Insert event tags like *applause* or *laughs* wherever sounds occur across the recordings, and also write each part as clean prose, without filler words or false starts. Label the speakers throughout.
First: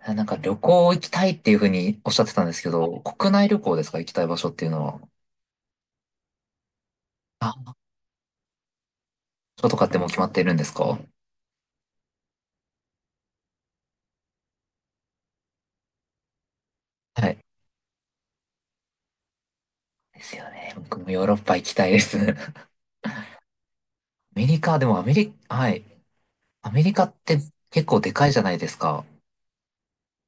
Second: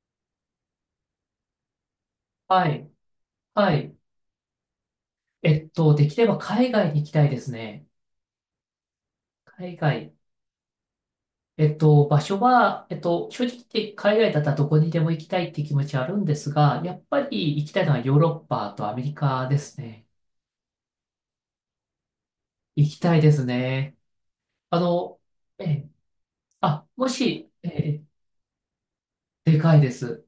Speaker 1: なんか旅行行きたいっていうふうにおっしゃってたんです
Speaker 2: は
Speaker 1: け
Speaker 2: い。
Speaker 1: ど、国内旅
Speaker 2: は
Speaker 1: 行です
Speaker 2: い。
Speaker 1: か？行きたい場所っていうのは。
Speaker 2: できれば海外に行きたいです
Speaker 1: あ、
Speaker 2: ね。
Speaker 1: ょっ
Speaker 2: 海
Speaker 1: とかってもう
Speaker 2: 外。
Speaker 1: 決まっているんですか？
Speaker 2: 場所は、正直言って海外だったらどこにでも行きたいって気持ちはあるんですが、やっぱ
Speaker 1: はい。
Speaker 2: り行きたいのはヨーロッパとアメリカですね。
Speaker 1: ですよね。僕もヨーロッパ行きたいです。*laughs*
Speaker 2: 行きたいですね。
Speaker 1: アメリカ、
Speaker 2: あ
Speaker 1: でもアメ
Speaker 2: の、
Speaker 1: リ、
Speaker 2: え
Speaker 1: はい。
Speaker 2: え、
Speaker 1: アメ
Speaker 2: あ、
Speaker 1: リカ
Speaker 2: も
Speaker 1: って
Speaker 2: し、え
Speaker 1: 結構
Speaker 2: え、
Speaker 1: でかいじゃないですか。
Speaker 2: でかいです。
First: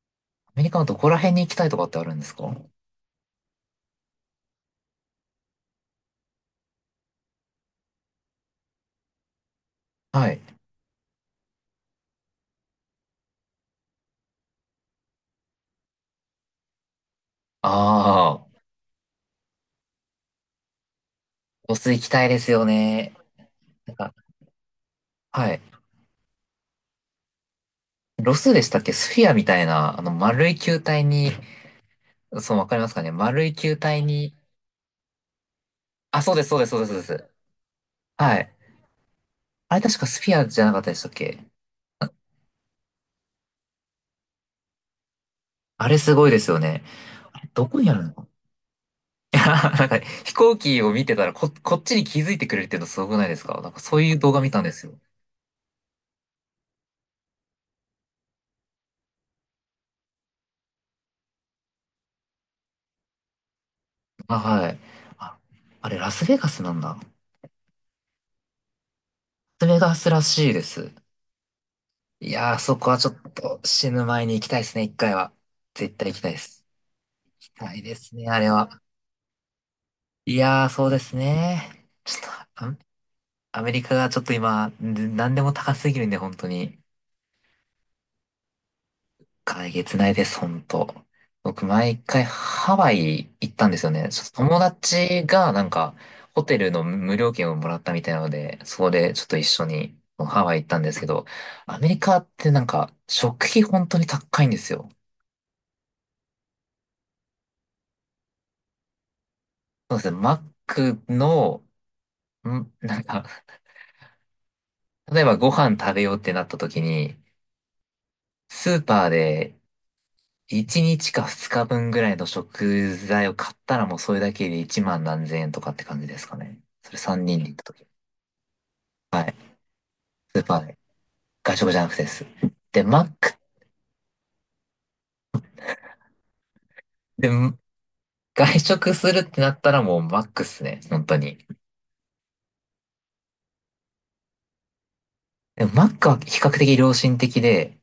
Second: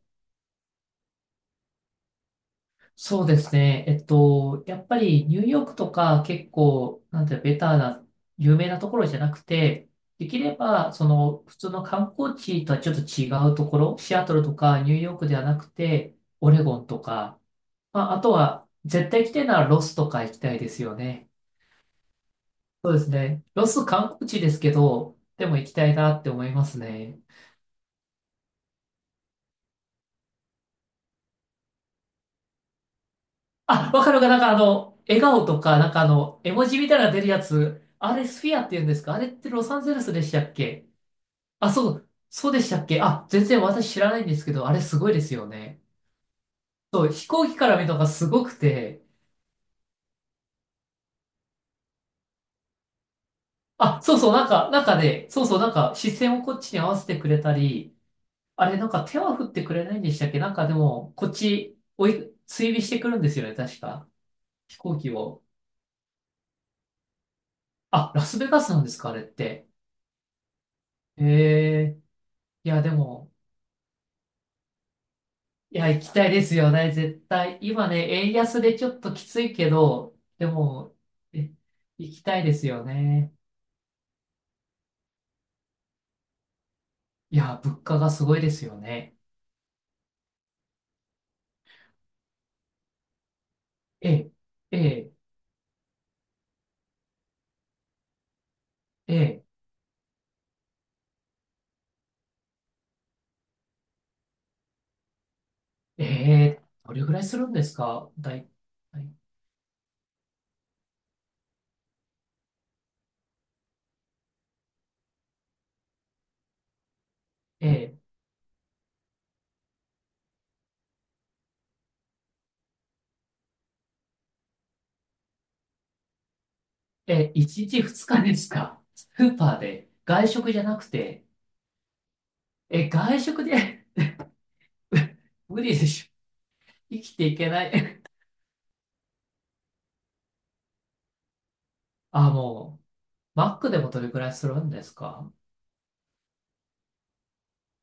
Speaker 1: アメリカのどこら辺に行きたいとかってあるんですか？
Speaker 2: そうですね。やっぱりニューヨークとか結構、なんていうのベターな、有名なところじゃなくて、
Speaker 1: は
Speaker 2: でき
Speaker 1: い。
Speaker 2: れば、その、普通の観光地とはちょっと違うところ、シアトルとかニューヨークではなくて、オレゴンとか、まあ、あと
Speaker 1: ああ、
Speaker 2: は、絶対行きたいならロスとか行きたいですよね。
Speaker 1: ロス行きたいですよ
Speaker 2: そうです
Speaker 1: ね。
Speaker 2: ね。ロス
Speaker 1: なんか、
Speaker 2: 観光地ですけど、で
Speaker 1: は
Speaker 2: も
Speaker 1: い。
Speaker 2: 行きたいなって思いますね。
Speaker 1: ロスでしたっけ？スフィアみたいな、丸い球体に、そう、わかりますかね？丸い球
Speaker 2: あ、
Speaker 1: 体
Speaker 2: わかるか、
Speaker 1: に、
Speaker 2: 笑顔とか、
Speaker 1: あ、そうです、
Speaker 2: 絵
Speaker 1: そうで
Speaker 2: 文
Speaker 1: す、そ
Speaker 2: 字
Speaker 1: うです、
Speaker 2: みた
Speaker 1: そ
Speaker 2: いなの
Speaker 1: う
Speaker 2: 出
Speaker 1: で
Speaker 2: る
Speaker 1: す。
Speaker 2: やつ、あれ
Speaker 1: は
Speaker 2: スフ
Speaker 1: い。
Speaker 2: ィアって言うんですか？あれってロ
Speaker 1: あ
Speaker 2: サ
Speaker 1: れ
Speaker 2: ンゼ
Speaker 1: 確
Speaker 2: ル
Speaker 1: か
Speaker 2: ス
Speaker 1: ス
Speaker 2: でし
Speaker 1: フィ
Speaker 2: た
Speaker 1: ア
Speaker 2: っ
Speaker 1: じゃなかっ
Speaker 2: け？
Speaker 1: たでしたっけ？
Speaker 2: あ、そう、そうでしたっけ？あ、全然私知らないんですけど、あれすごいですよね。
Speaker 1: あれすごいですよね。
Speaker 2: そう、飛
Speaker 1: あ
Speaker 2: 行
Speaker 1: れ
Speaker 2: 機
Speaker 1: ど
Speaker 2: から
Speaker 1: こ
Speaker 2: 見る
Speaker 1: にあ
Speaker 2: の
Speaker 1: る
Speaker 2: がす
Speaker 1: の？
Speaker 2: ごくて、
Speaker 1: いや、*laughs* なんか飛行機を見てたらこっちに気づいてくれるっていうのすごくないですか？なんかそ
Speaker 2: あ、
Speaker 1: うい
Speaker 2: そ
Speaker 1: う
Speaker 2: うそ
Speaker 1: 動
Speaker 2: う、
Speaker 1: 画
Speaker 2: なん
Speaker 1: 見たん
Speaker 2: か、
Speaker 1: で
Speaker 2: な
Speaker 1: す
Speaker 2: んか
Speaker 1: よ。
Speaker 2: ね、そうそう、なんか視線をこっちに合わせてくれたり、あれなんか手は振ってくれないんでしたっけ？なんかでも、こっち追尾してくるんですよね、確か。
Speaker 1: あ、は
Speaker 2: 飛
Speaker 1: い。
Speaker 2: 行機
Speaker 1: あ、
Speaker 2: を。
Speaker 1: あれラスベガスなんだ。
Speaker 2: あ、ラスベガスなんですか、あれっ
Speaker 1: ラス
Speaker 2: て。
Speaker 1: ベガスらしいです。
Speaker 2: へえ、
Speaker 1: いやー、
Speaker 2: い
Speaker 1: そ
Speaker 2: や、
Speaker 1: こ
Speaker 2: で
Speaker 1: はちょっ
Speaker 2: も、
Speaker 1: と死ぬ前に行きたいですね、一回は。
Speaker 2: いや、
Speaker 1: 絶
Speaker 2: 行
Speaker 1: 対
Speaker 2: き
Speaker 1: 行き
Speaker 2: た
Speaker 1: た
Speaker 2: い
Speaker 1: いで
Speaker 2: です
Speaker 1: す。
Speaker 2: よね、絶
Speaker 1: 行き
Speaker 2: 対。
Speaker 1: たい
Speaker 2: 今
Speaker 1: で
Speaker 2: ね、
Speaker 1: すね、
Speaker 2: 円
Speaker 1: あれ
Speaker 2: 安で
Speaker 1: は。
Speaker 2: ちょっときついけど、
Speaker 1: い
Speaker 2: で
Speaker 1: やー、そう
Speaker 2: も、
Speaker 1: です
Speaker 2: え、
Speaker 1: ね。ち
Speaker 2: 行
Speaker 1: ょっ
Speaker 2: き
Speaker 1: と、
Speaker 2: たいです
Speaker 1: あ、
Speaker 2: よね。
Speaker 1: アメリカがちょっと今、何でも高すぎるんで、本当に。
Speaker 2: いや、物価がすごいですよね。
Speaker 1: えげつないです、僕、毎回ハワイ行ったんですよね。ちょっ
Speaker 2: え、
Speaker 1: と友
Speaker 2: え、
Speaker 1: 達が、ホテルの無料券をもらったみたいなので、そこでちょっと
Speaker 2: え、
Speaker 1: 一緒にハワイ行ったんですけど、アメリカってなんか、食費本当に高いんですよ。
Speaker 2: え、えーどれぐらいするんですか？だい、だい
Speaker 1: そうですね、マックの、ん、なんか、例えばご飯食べようってなった時に、
Speaker 2: え
Speaker 1: スーパーで1日か2日分ぐらいの食材を買ったらもうそれだけで1万何千円とかって感じですかね。それ
Speaker 2: ー、
Speaker 1: 3
Speaker 2: えー、
Speaker 1: 人で行っ
Speaker 2: 1
Speaker 1: た
Speaker 2: 日
Speaker 1: 時。
Speaker 2: 2日ですか？ス
Speaker 1: はい。
Speaker 2: ーパーで。外
Speaker 1: スー
Speaker 2: 食
Speaker 1: パ
Speaker 2: じゃ
Speaker 1: ー
Speaker 2: な
Speaker 1: で。
Speaker 2: くて、
Speaker 1: 外食じゃなくてです。で、
Speaker 2: え、
Speaker 1: マッ
Speaker 2: 外
Speaker 1: ク、
Speaker 2: 食で。 *laughs* 無理でしょ。生きて
Speaker 1: で、
Speaker 2: いけない。
Speaker 1: 外食するってなったらもうマックっすね。本当に。
Speaker 2: あ、もう、マックでもどれぐらいするんですか？
Speaker 1: でもマックは比較的良心的で、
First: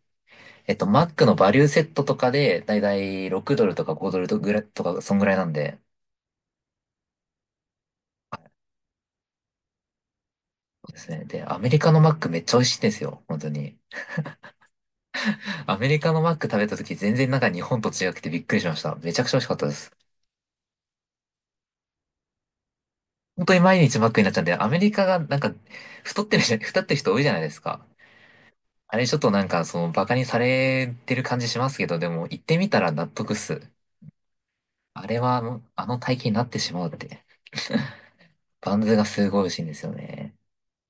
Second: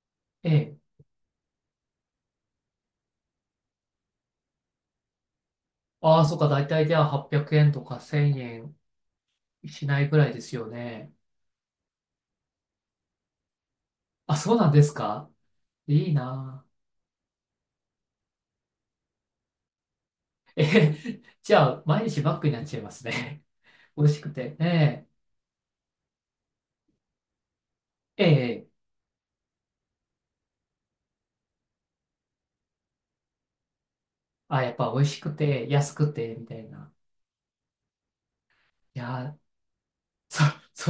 Speaker 2: え
Speaker 1: マックのバリューセットとかで、だいたい6ドルとか5ドルとぐらいとか、そんぐらいなんで、
Speaker 2: ああ、そっか、大体では800円とか1000円しないぐらいですよ
Speaker 1: そうです
Speaker 2: ね。
Speaker 1: ね。で、アメリカのマックめっちゃ美味しいんですよ。本当に。
Speaker 2: あ、そうなんですか？
Speaker 1: アメリ
Speaker 2: いい
Speaker 1: カのマック食
Speaker 2: な
Speaker 1: べた時全然なんか日本と違くてびっくりしました。めちゃくちゃ美味しかったです。
Speaker 2: ぁ。え、*laughs* じゃあ、毎日バックになっちゃいますね。
Speaker 1: 本当に毎
Speaker 2: *laughs*
Speaker 1: 日
Speaker 2: 美
Speaker 1: マッ
Speaker 2: 味し
Speaker 1: クにな
Speaker 2: く
Speaker 1: っちゃうんで、
Speaker 2: て。
Speaker 1: アメリカ
Speaker 2: ね
Speaker 1: がなんか太ってる人多いじゃないですか。
Speaker 2: ええ、え
Speaker 1: あれちょっとなんかそのバカにされてる感じしますけど、でも行ってみたら納得っす。
Speaker 2: あ、やっぱ美
Speaker 1: あ
Speaker 2: 味
Speaker 1: れ
Speaker 2: しく
Speaker 1: はあの、
Speaker 2: て、
Speaker 1: あ
Speaker 2: 安
Speaker 1: の
Speaker 2: く
Speaker 1: 体型に
Speaker 2: て、
Speaker 1: な
Speaker 2: み
Speaker 1: っ
Speaker 2: た
Speaker 1: て
Speaker 2: い
Speaker 1: しまう
Speaker 2: な。
Speaker 1: って。バンズ
Speaker 2: い
Speaker 1: が
Speaker 2: や
Speaker 1: す
Speaker 2: ー、
Speaker 1: ごい美味しいんですよね。
Speaker 2: そ、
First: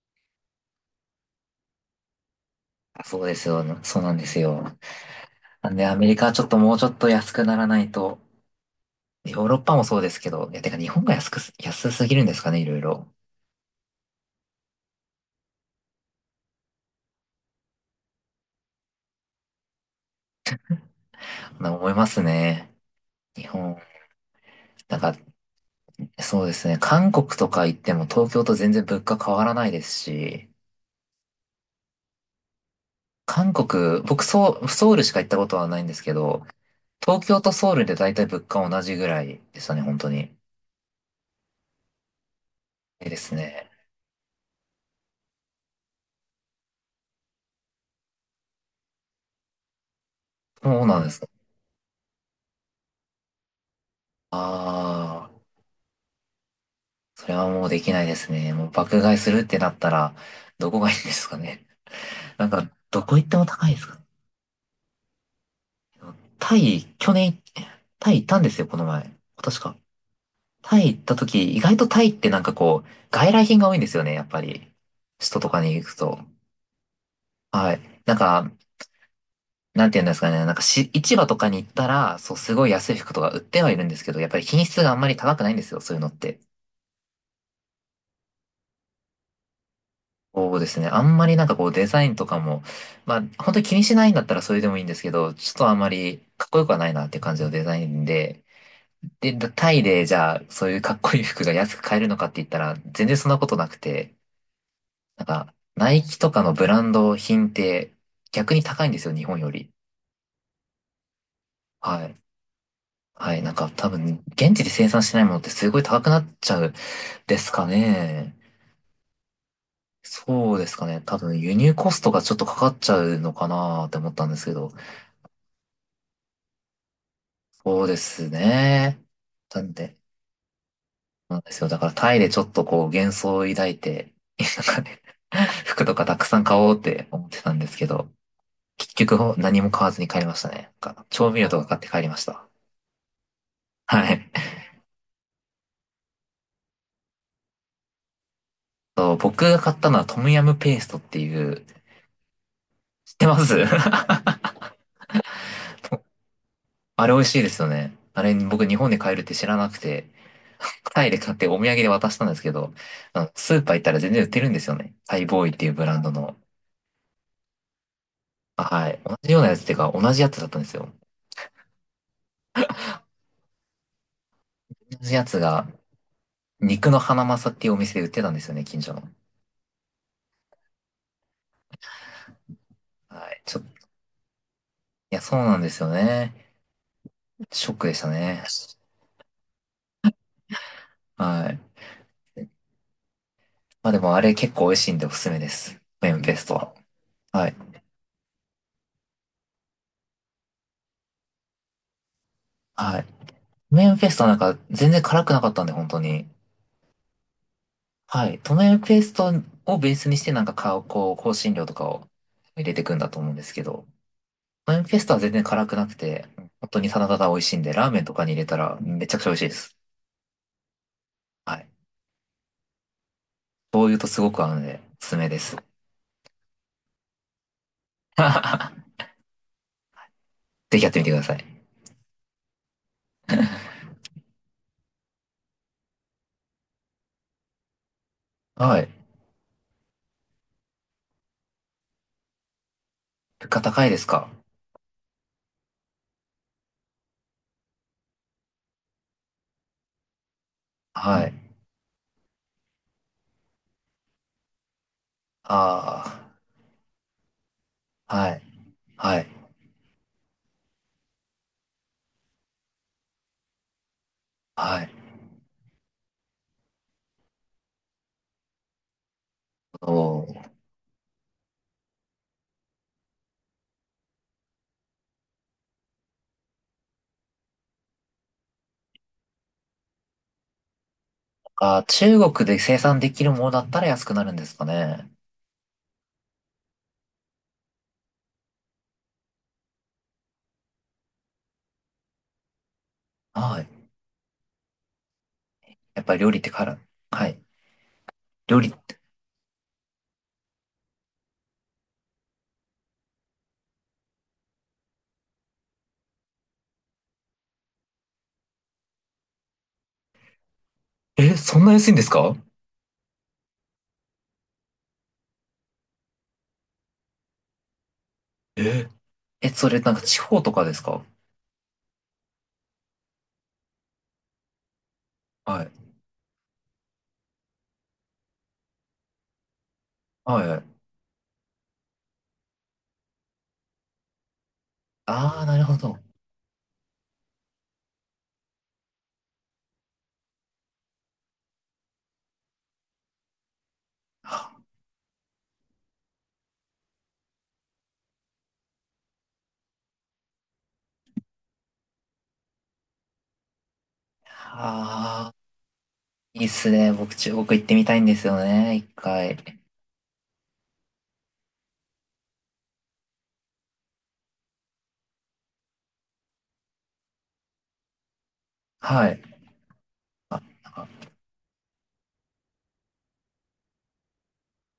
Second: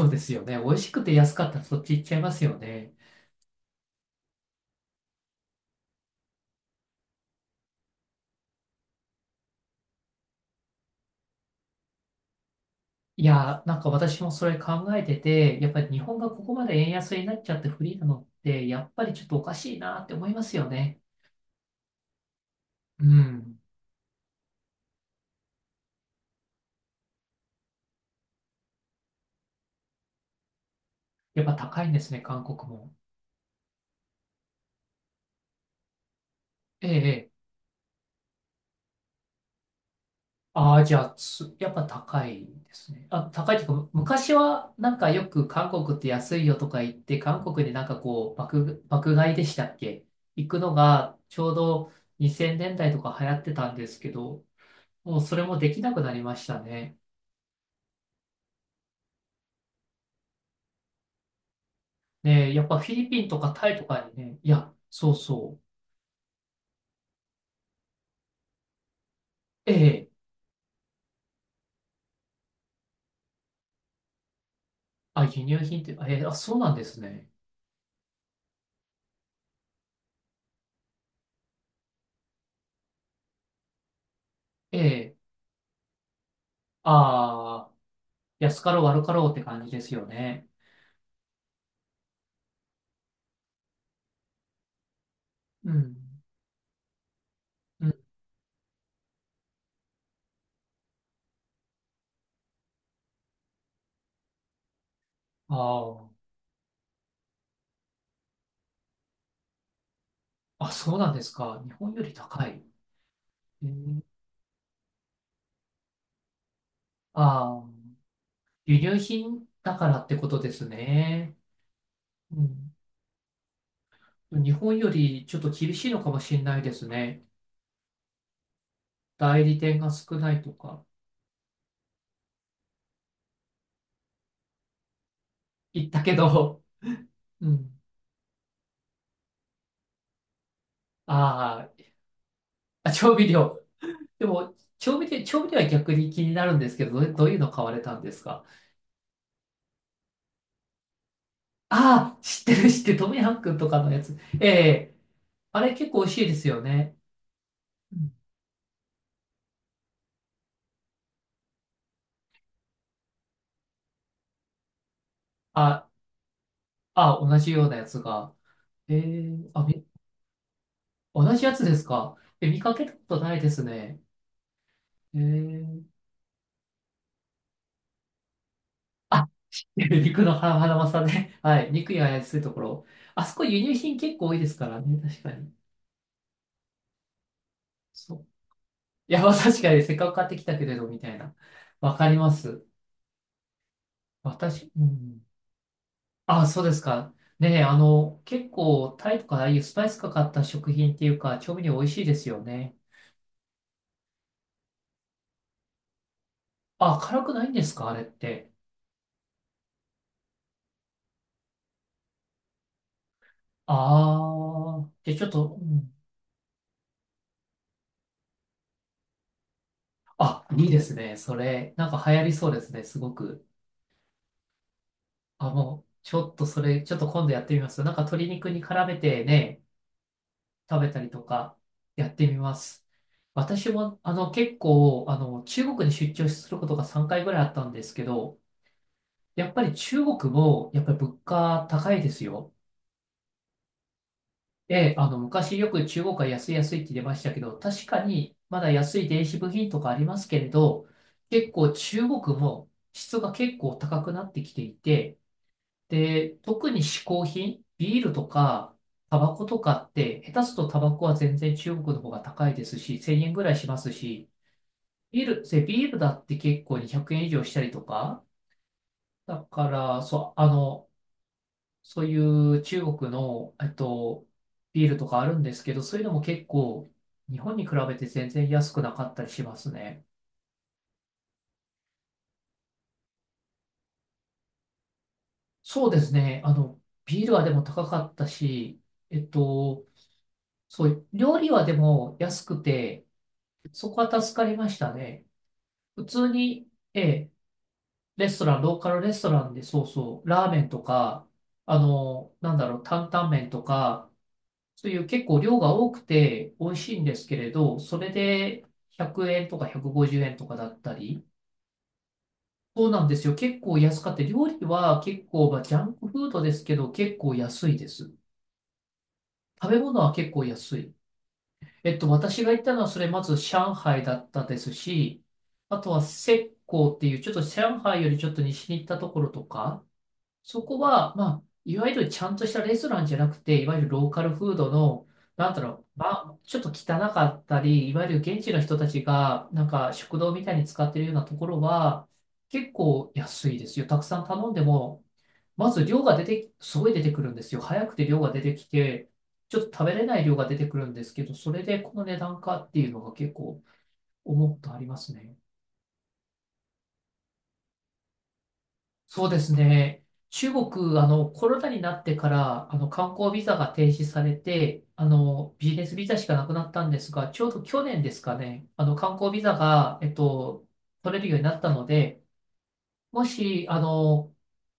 Speaker 2: そうですよね。美味しくて安かったらそっち行っちゃいますよね。
Speaker 1: あ、そうですよ。そうなんですよ。なんでアメリカはちょっともうちょっと安くならないと、ヨーロッパもそうですけど、いや、てか日本が安すぎるんですかね、いろいろ。
Speaker 2: いやー、なんか私もそれ考えてて、やっぱり日本がここまで円安になっちゃってフリーなのって、やっぱりちょっとおかしいなって思いますよね。
Speaker 1: なんか思いますね。
Speaker 2: う
Speaker 1: 日
Speaker 2: ん。
Speaker 1: 本だから、そうですね。韓国とか行っても東京と全然物価変わらないですし、
Speaker 2: やっぱ高いんですね、韓国も。
Speaker 1: 韓国、僕ソウ、ソウルしか行ったことはないんですけど、
Speaker 2: ええ、え
Speaker 1: 東
Speaker 2: え。
Speaker 1: 京とソウルで大体物価同じぐらいでしたね、本当に。
Speaker 2: ああ、じゃあ、つやっぱ高いです
Speaker 1: え
Speaker 2: ね。
Speaker 1: えで
Speaker 2: あ、
Speaker 1: す
Speaker 2: 高いっていう
Speaker 1: ね。
Speaker 2: か、昔はなんかよく韓国って安いよとか言って、韓国でなんかこう、爆買いでしたっけ？行くの
Speaker 1: そうなんで
Speaker 2: が
Speaker 1: すか。
Speaker 2: ちょうど2000年代とか流行ってたんですけど、もう
Speaker 1: ああ、
Speaker 2: それもできなくなりましたね。
Speaker 1: それはもうできないですね。もう爆買いするってなったら、どこがいいんですかね。な
Speaker 2: ね
Speaker 1: ん
Speaker 2: え、やっ
Speaker 1: か、
Speaker 2: ぱフィ
Speaker 1: ど
Speaker 2: リ
Speaker 1: こ
Speaker 2: ピ
Speaker 1: 行
Speaker 2: ン
Speaker 1: って
Speaker 2: と
Speaker 1: も
Speaker 2: か
Speaker 1: 高
Speaker 2: タ
Speaker 1: い
Speaker 2: イ
Speaker 1: で
Speaker 2: と
Speaker 1: すか？
Speaker 2: かにね、いや、そうそ
Speaker 1: タイ、去年、タイ行ったんですよ、この前。今年
Speaker 2: う。え
Speaker 1: か。
Speaker 2: え、
Speaker 1: タイ行った時、意外とタイってなんかこう、外来品が多いんですよね、やっぱり。
Speaker 2: あ、
Speaker 1: 首都
Speaker 2: 輸
Speaker 1: と
Speaker 2: 入
Speaker 1: かに
Speaker 2: 品
Speaker 1: 行
Speaker 2: って、
Speaker 1: くと。
Speaker 2: ええ、あ、そうなんですね。
Speaker 1: はい。なんて言うんですかね。なんかし、市場とかに行ったら、そう、すごい安い服とか売ってはいるんですけど、やっぱり品
Speaker 2: え
Speaker 1: 質があんまり
Speaker 2: え、
Speaker 1: 高くないんですよ、そういうのって。
Speaker 2: ああ、安かろう悪かろうって感じですよね。
Speaker 1: そうですね。あんまりなんかこう、デザインとかも、まあ、本当に気にしないんだったらそれでもいいんですけど、ちょっと
Speaker 2: う
Speaker 1: あんま
Speaker 2: ん。
Speaker 1: りかっこよくはないなっていう感じのデザイ
Speaker 2: う
Speaker 1: ン
Speaker 2: ん。
Speaker 1: で、で、タイでじゃあ、そういうかっこいい服が安く買えるのかって言ったら、全然そんなことなくて、なんか、
Speaker 2: あ
Speaker 1: ナイキ
Speaker 2: あ。
Speaker 1: とかのブランド品って逆に高いんですよ、日本より。
Speaker 2: あ、そうなんですか。日本よ
Speaker 1: は
Speaker 2: り
Speaker 1: い。
Speaker 2: 高い。
Speaker 1: はい。なん
Speaker 2: え
Speaker 1: か多
Speaker 2: ー、
Speaker 1: 分、現地で生産してないものってすごい高くなっちゃうです
Speaker 2: あ
Speaker 1: か
Speaker 2: あ、
Speaker 1: ね。
Speaker 2: 輸入品だからってことで
Speaker 1: そうで
Speaker 2: す
Speaker 1: すかね。多
Speaker 2: ね。
Speaker 1: 分、輸入コストがちょっ
Speaker 2: う
Speaker 1: とかか
Speaker 2: ん。
Speaker 1: っちゃうのかなって思ったんです
Speaker 2: 日
Speaker 1: けど。
Speaker 2: 本よりちょっと厳しいのかもしれないですね。
Speaker 1: そうですね。
Speaker 2: 代理
Speaker 1: なん
Speaker 2: 店が
Speaker 1: で、
Speaker 2: 少ないとか
Speaker 1: なんですよ。だからタイでちょっとこう幻想を抱いて、なんかね、*laughs* 服
Speaker 2: 言っ
Speaker 1: と
Speaker 2: た
Speaker 1: かた
Speaker 2: け
Speaker 1: くさん買
Speaker 2: ど、
Speaker 1: おうって思って
Speaker 2: う
Speaker 1: たんです
Speaker 2: ん。
Speaker 1: けど、結局何も買わずに帰りましたね。なんか調味料とか
Speaker 2: あ
Speaker 1: 買って帰りました。
Speaker 2: あ、あ調味料。
Speaker 1: は
Speaker 2: で
Speaker 1: い。
Speaker 2: も、調味料、調味料は逆に気になるんですけど、どうどういうの買われたんですか？
Speaker 1: 僕が買ったのはトムヤムペーストっていう、
Speaker 2: ああ、知ってる知ってる、ト
Speaker 1: 知っ
Speaker 2: ム
Speaker 1: て
Speaker 2: ヤ
Speaker 1: ま
Speaker 2: ムク
Speaker 1: す
Speaker 2: ンとかのやつ。
Speaker 1: *laughs*
Speaker 2: ええ、あれ結構美味しいですよね。
Speaker 1: あれ美味しいですよね。
Speaker 2: うん
Speaker 1: あれ僕日本で買えるって知らなくて、タイで買ってお土産で渡したんですけど、あのスーパー行ったら全然売ってるんですよね。タイボーイっていうブ
Speaker 2: あ、
Speaker 1: ランドの。
Speaker 2: あ、同じようなやつが。
Speaker 1: あ、は
Speaker 2: え
Speaker 1: い。同じ
Speaker 2: え
Speaker 1: ようなやつっ
Speaker 2: あ、
Speaker 1: ていうか、同じやつだったんですよ。
Speaker 2: 同じやつですか？え、見かけたことないですね。
Speaker 1: 同じ
Speaker 2: え
Speaker 1: やつが、
Speaker 2: ー、
Speaker 1: 肉のハナマサっていうお店で売ってたんですよね、近所の。
Speaker 2: あ、*laughs* 肉のハハマサね。はい。肉や安いところ。あ
Speaker 1: は
Speaker 2: そ
Speaker 1: い。
Speaker 2: こ
Speaker 1: ちょ
Speaker 2: 輸
Speaker 1: っと、い
Speaker 2: 入品結構多いですからね。
Speaker 1: や、
Speaker 2: 確か
Speaker 1: そう
Speaker 2: に。
Speaker 1: なんですよね。ショックでした
Speaker 2: そう。
Speaker 1: ね。
Speaker 2: いや、まあ確かにせっかく買ってきたけれど、みたいな。
Speaker 1: はい。
Speaker 2: わかります。
Speaker 1: まあでもあれ結構
Speaker 2: 私、
Speaker 1: 美味
Speaker 2: う
Speaker 1: しいんでおす
Speaker 2: ん。
Speaker 1: すめです。メンペース
Speaker 2: あ、
Speaker 1: ト
Speaker 2: そう
Speaker 1: は。
Speaker 2: ですか。
Speaker 1: はい。
Speaker 2: ねえ、結構、タイとかああいうスパイスかかった食品っていうか、調味料美味しいですよね。
Speaker 1: はい。トメンフェストなんか全然辛くなかったんで、本当に。
Speaker 2: あ、辛くないんですか、あれっ
Speaker 1: はい。
Speaker 2: て。
Speaker 1: トメンフェストをベースにしてなんかか、こう、香辛料とかを入れていくんだと思うんですけど、トメ
Speaker 2: あ
Speaker 1: ン
Speaker 2: あ。
Speaker 1: フェス
Speaker 2: じ
Speaker 1: ト
Speaker 2: ゃあ
Speaker 1: は
Speaker 2: ちょっ
Speaker 1: 全然
Speaker 2: と、う
Speaker 1: 辛くなく
Speaker 2: ん
Speaker 1: て、本当にただただ美味しいんで、ラーメンとかに入れたらめちゃくちゃ美味しいです。
Speaker 2: あ、いいですね。そ
Speaker 1: はい。
Speaker 2: れ、なんか流行りそうですね。すごく。
Speaker 1: 醤油とすごく合うので、おすすめで
Speaker 2: あ、
Speaker 1: す。
Speaker 2: もう、ちょっとそれ、ちょっと今度やってみます。なんか鶏肉に
Speaker 1: *laughs*
Speaker 2: 絡めてね、
Speaker 1: ぜ
Speaker 2: 食
Speaker 1: ひや
Speaker 2: べ
Speaker 1: って
Speaker 2: た
Speaker 1: み
Speaker 2: り
Speaker 1: てくだ
Speaker 2: と
Speaker 1: さ
Speaker 2: か、
Speaker 1: い。
Speaker 2: やってみます。私も、結構、中国に出張することが3回ぐらいあったんですけど、
Speaker 1: はい。
Speaker 2: やっぱり中国も、やっぱり物価高いですよ。
Speaker 1: 物価高いですか？
Speaker 2: ええ、昔よく中国は安い安いって出ましたけど、確かに、まだ安い電子部品とかありますけれど、
Speaker 1: はい。
Speaker 2: 結構中国も質が結構高くなってきていて、
Speaker 1: あ
Speaker 2: で、特に嗜好品、ビール
Speaker 1: あ、
Speaker 2: と
Speaker 1: はい。
Speaker 2: か、
Speaker 1: は
Speaker 2: タバコ
Speaker 1: い。
Speaker 2: とかって、下手するとタバコは全然中国の方が高いですし、1000円ぐらいしますし、
Speaker 1: はい。
Speaker 2: ビールだって結構200円以上したりとか、だから、
Speaker 1: そう。
Speaker 2: そう、そういう中国の、ビールとかあるんですけど、そういうのも結構、日本に比べて全然安くなかったりしますね。
Speaker 1: あ、中国で生産できるものだったら安くなるんですかね。
Speaker 2: そうですね。ビールはでも高かったし、えっと、そう、料理はでも安くて、
Speaker 1: はい。
Speaker 2: そこは助かりましたね。
Speaker 1: や
Speaker 2: 普
Speaker 1: っぱり
Speaker 2: 通
Speaker 1: 料理ってか
Speaker 2: に、
Speaker 1: ら、
Speaker 2: え
Speaker 1: は
Speaker 2: え、
Speaker 1: い。
Speaker 2: レスト
Speaker 1: 料
Speaker 2: ラン、
Speaker 1: 理っ
Speaker 2: ローカ
Speaker 1: て、
Speaker 2: ルレストランで、そうそう、ラーメンとか、なんだろう、担々麺とか、そういう結構量が多くて美味しいんですけれど、それで100円とか150円とかだったり、
Speaker 1: え、そんな安いんですか？
Speaker 2: そうなんですよ。結構安かって、料理は結構、まあ、ジャンクフードですけど、結構安いです。
Speaker 1: え、え、そ
Speaker 2: 食
Speaker 1: れ
Speaker 2: べ
Speaker 1: なんか
Speaker 2: 物は
Speaker 1: 地
Speaker 2: 結
Speaker 1: 方
Speaker 2: 構
Speaker 1: とかで
Speaker 2: 安
Speaker 1: す
Speaker 2: い。
Speaker 1: か？
Speaker 2: 私が行ったのは、それまず上海だったですし、
Speaker 1: は
Speaker 2: あ
Speaker 1: い。
Speaker 2: とは浙江っていう、ちょっと上海よりちょっと西に行ったところとか、
Speaker 1: はいは
Speaker 2: そ
Speaker 1: い。
Speaker 2: こは、まあ、いわゆるちゃんとしたレストランじゃなくて、いわゆるローカルフードの、
Speaker 1: ああ、
Speaker 2: なん
Speaker 1: な
Speaker 2: だ
Speaker 1: る
Speaker 2: ろ
Speaker 1: ほど。
Speaker 2: う、まあ、ちょっと汚かったり、いわゆる現地の人たちが、なんか食堂みたいに使ってるようなところは、結構安いですよ。たくさん頼んで
Speaker 1: は
Speaker 2: も、まず量が出て、すごい出てくるんですよ。早くて量が出てきて、ちょっと食べれない量が出てくるんですけど、それでこの値段かっていうのが結構思うとあります
Speaker 1: あ
Speaker 2: ね。
Speaker 1: ー、いいっすね。僕、中国行ってみたいんですよね。一
Speaker 2: そう
Speaker 1: 回。
Speaker 2: ですね。中国、コロナになってから、観光ビザが停止されて、ビジネスビザしかなくなったんですが、ちょうど去年ですかね、
Speaker 1: は
Speaker 2: 観
Speaker 1: い。
Speaker 2: 光ビザが、
Speaker 1: なんか、
Speaker 2: 取れるようになったので、もし、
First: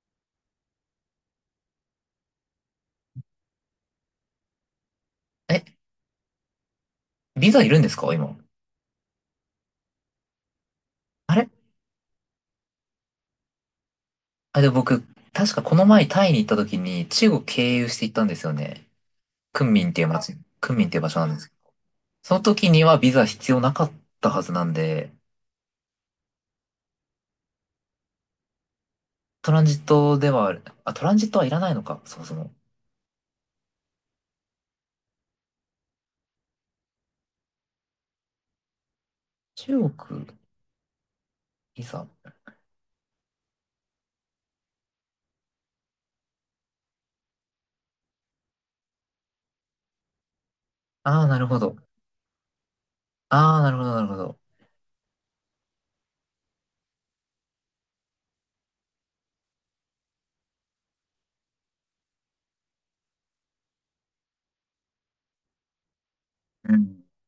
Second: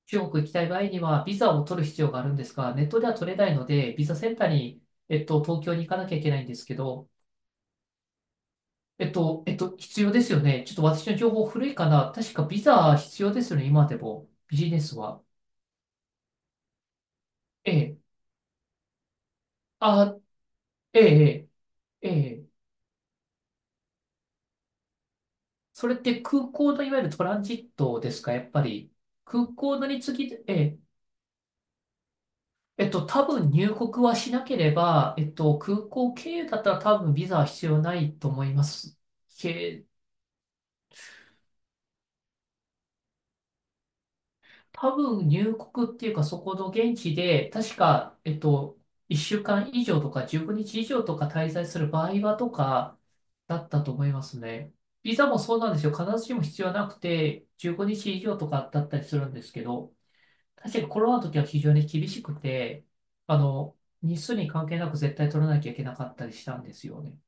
Speaker 2: 中国行きたい場合には、ビザを取る必要があるんですが、ネットでは取れないので、ビザセンターに、東
Speaker 1: え、
Speaker 2: 京に行かなきゃいけないんですけど、
Speaker 1: ビザいるんですか今？
Speaker 2: 必要ですよね。ちょっと私の情
Speaker 1: あ
Speaker 2: 報
Speaker 1: れ
Speaker 2: 古いかな。確かビザ必要ですよね、今でも。ビ
Speaker 1: あ、
Speaker 2: ジネスは。
Speaker 1: 確かこの前タイに行った時に中国
Speaker 2: え
Speaker 1: 経由し
Speaker 2: え。
Speaker 1: て行ったんですよね。昆明っていう
Speaker 2: あ、
Speaker 1: 街、昆明ってい
Speaker 2: え
Speaker 1: う場所なんで
Speaker 2: え、
Speaker 1: すけど。
Speaker 2: ええ。え
Speaker 1: その
Speaker 2: え
Speaker 1: 時にはビザ必要なかったはずなんで、
Speaker 2: それって空港のいわゆるトランジットですか、やっぱり。空
Speaker 1: トランジ
Speaker 2: 港
Speaker 1: ッ
Speaker 2: のに
Speaker 1: ト
Speaker 2: 次
Speaker 1: で
Speaker 2: ぎ、え
Speaker 1: は、
Speaker 2: え。
Speaker 1: あ、トランジットはいらないのか、そもそも。
Speaker 2: 多分入国はしなければ、空港経由だったら多分ビザは必要ないと思います。け、
Speaker 1: 中国、いざ。
Speaker 2: 多分入国っていうかそこの現地で、確か、1週間以上とか15日以上と
Speaker 1: ああ、
Speaker 2: か
Speaker 1: なる
Speaker 2: 滞
Speaker 1: ほ
Speaker 2: 在
Speaker 1: ど。
Speaker 2: する場合はとか
Speaker 1: あ
Speaker 2: だ
Speaker 1: あ、
Speaker 2: っ
Speaker 1: なる
Speaker 2: た
Speaker 1: ほ
Speaker 2: と
Speaker 1: ど、な
Speaker 2: 思
Speaker 1: る
Speaker 2: い
Speaker 1: ほ
Speaker 2: ます
Speaker 1: ど。
Speaker 2: ね。ビザもそうなんですよ。必ずしも必要はなくて、15日以上とかだったりするんですけど、確かコロナの時は非常に厳しくて、あの、日数に関係なく絶対取らなきゃいけなかったりしたんで
Speaker 1: う
Speaker 2: す
Speaker 1: ん。
Speaker 2: よね。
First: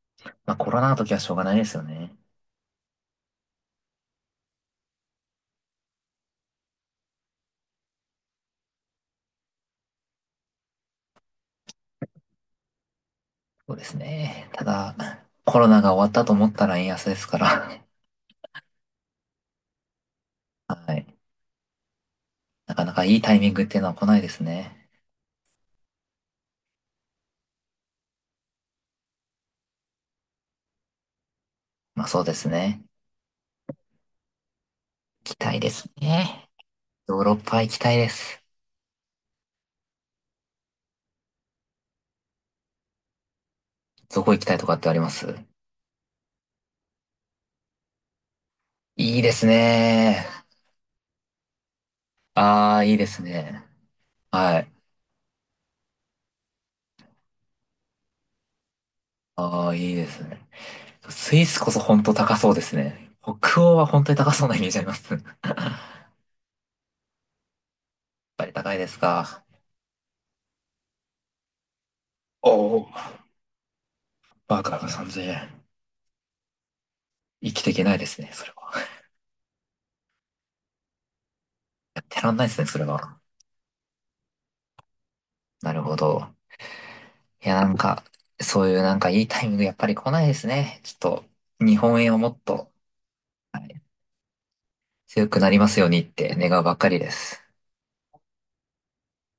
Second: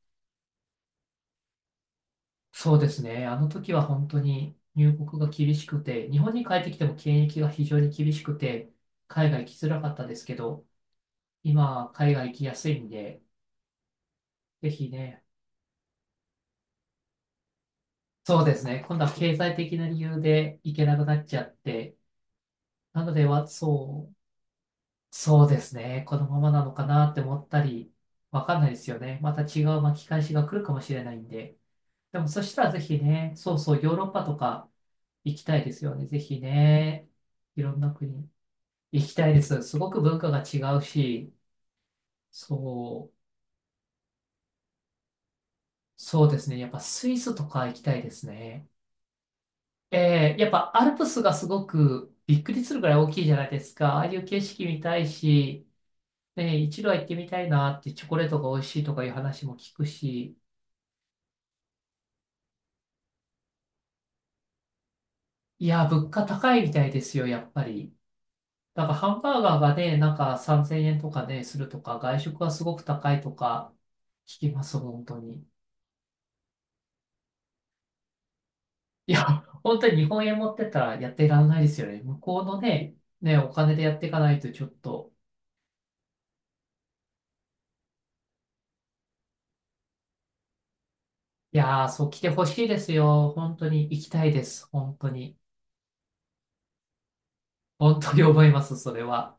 Speaker 1: まあ、コロナの時はしょうがないですよね。
Speaker 2: そうですね。あの時は本当に入国が厳しくて、日本に帰ってきても検疫が非常に厳しくて、海外行きづらかったですけど、今は海外行きやすいんで、
Speaker 1: そうですね。た
Speaker 2: ぜひ
Speaker 1: だ、
Speaker 2: ね、
Speaker 1: コロナが終わったと思ったら円安ですから。
Speaker 2: そうですね。今度は経済的な理由で
Speaker 1: *laughs*
Speaker 2: 行け
Speaker 1: は
Speaker 2: なく
Speaker 1: い。
Speaker 2: なっちゃって、
Speaker 1: なかなか
Speaker 2: なの
Speaker 1: いい
Speaker 2: で
Speaker 1: タイ
Speaker 2: は、
Speaker 1: ミングっていうのは来
Speaker 2: そ
Speaker 1: な
Speaker 2: う、
Speaker 1: いですね。
Speaker 2: そうですね。このままなのかなって思ったり、わかんないですよね。また違う巻き返しが来るかもしれないんで。
Speaker 1: まあ、
Speaker 2: で
Speaker 1: そう
Speaker 2: も
Speaker 1: で
Speaker 2: そ
Speaker 1: す
Speaker 2: したらぜ
Speaker 1: ね。
Speaker 2: ひね、そうそう、ヨーロッパとか
Speaker 1: 行き
Speaker 2: 行き
Speaker 1: た
Speaker 2: た
Speaker 1: い
Speaker 2: い
Speaker 1: で
Speaker 2: です
Speaker 1: す
Speaker 2: よね。ぜひ
Speaker 1: ね。
Speaker 2: ね、
Speaker 1: ヨーロッパ
Speaker 2: い
Speaker 1: 行
Speaker 2: ろ
Speaker 1: き
Speaker 2: ん
Speaker 1: た
Speaker 2: な
Speaker 1: いで
Speaker 2: 国。
Speaker 1: す。
Speaker 2: 行きたいです。すごく文化が違うし、そう、
Speaker 1: どこ行きたいとかってあります？
Speaker 2: そうですね。やっぱスイスとか行きたいですね。
Speaker 1: いいですね。
Speaker 2: えー、やっぱアルプスがすごくびっくりす
Speaker 1: あ
Speaker 2: る
Speaker 1: あ、
Speaker 2: ぐ
Speaker 1: い
Speaker 2: ら
Speaker 1: い
Speaker 2: い
Speaker 1: で
Speaker 2: 大
Speaker 1: す
Speaker 2: きいじゃないで
Speaker 1: ね。
Speaker 2: すか。ああいう景
Speaker 1: は
Speaker 2: 色
Speaker 1: い。
Speaker 2: 見たいし、ね、一度は行ってみたいなってチョコレートが美味しいとかいう話も
Speaker 1: ああ、
Speaker 2: 聞く
Speaker 1: いいです
Speaker 2: し、
Speaker 1: ね。スイスこそ本当高そうですね。北欧は本当に高そうなイメージあります。*laughs*
Speaker 2: いや、物価高いみたいですよ、やっぱり。
Speaker 1: ぱり高い
Speaker 2: な
Speaker 1: で
Speaker 2: んか
Speaker 1: す
Speaker 2: ハンバー
Speaker 1: か。
Speaker 2: ガーがね、なんか3000円とかね、するとか、外食
Speaker 1: お
Speaker 2: はすごく
Speaker 1: お、
Speaker 2: 高いとか聞き
Speaker 1: バ
Speaker 2: ま
Speaker 1: カ
Speaker 2: す、
Speaker 1: が
Speaker 2: 本当
Speaker 1: 3000
Speaker 2: に。
Speaker 1: 円。生きていけないですね、それは。
Speaker 2: いや、本当に日本円持ってったらやっていらんないですよ
Speaker 1: や
Speaker 2: ね。
Speaker 1: っ
Speaker 2: 向
Speaker 1: てらん
Speaker 2: こ
Speaker 1: な
Speaker 2: う
Speaker 1: いです
Speaker 2: の
Speaker 1: ね、それ
Speaker 2: ね、
Speaker 1: は。
Speaker 2: ね、お金でやっていかないとちょっと。
Speaker 1: なるほど。いや、なんか、そういうなんかいいタイミングやっぱり来ないですね。ちょっと、
Speaker 2: い
Speaker 1: 日
Speaker 2: やー、
Speaker 1: 本
Speaker 2: そう
Speaker 1: 円を
Speaker 2: 来
Speaker 1: も
Speaker 2: て
Speaker 1: っ
Speaker 2: ほしい
Speaker 1: と
Speaker 2: ですよ。本当に行きたいです。本当
Speaker 1: 強
Speaker 2: に。
Speaker 1: くなりますようにって願うばっかりです。
Speaker 2: 本当に思います、それは。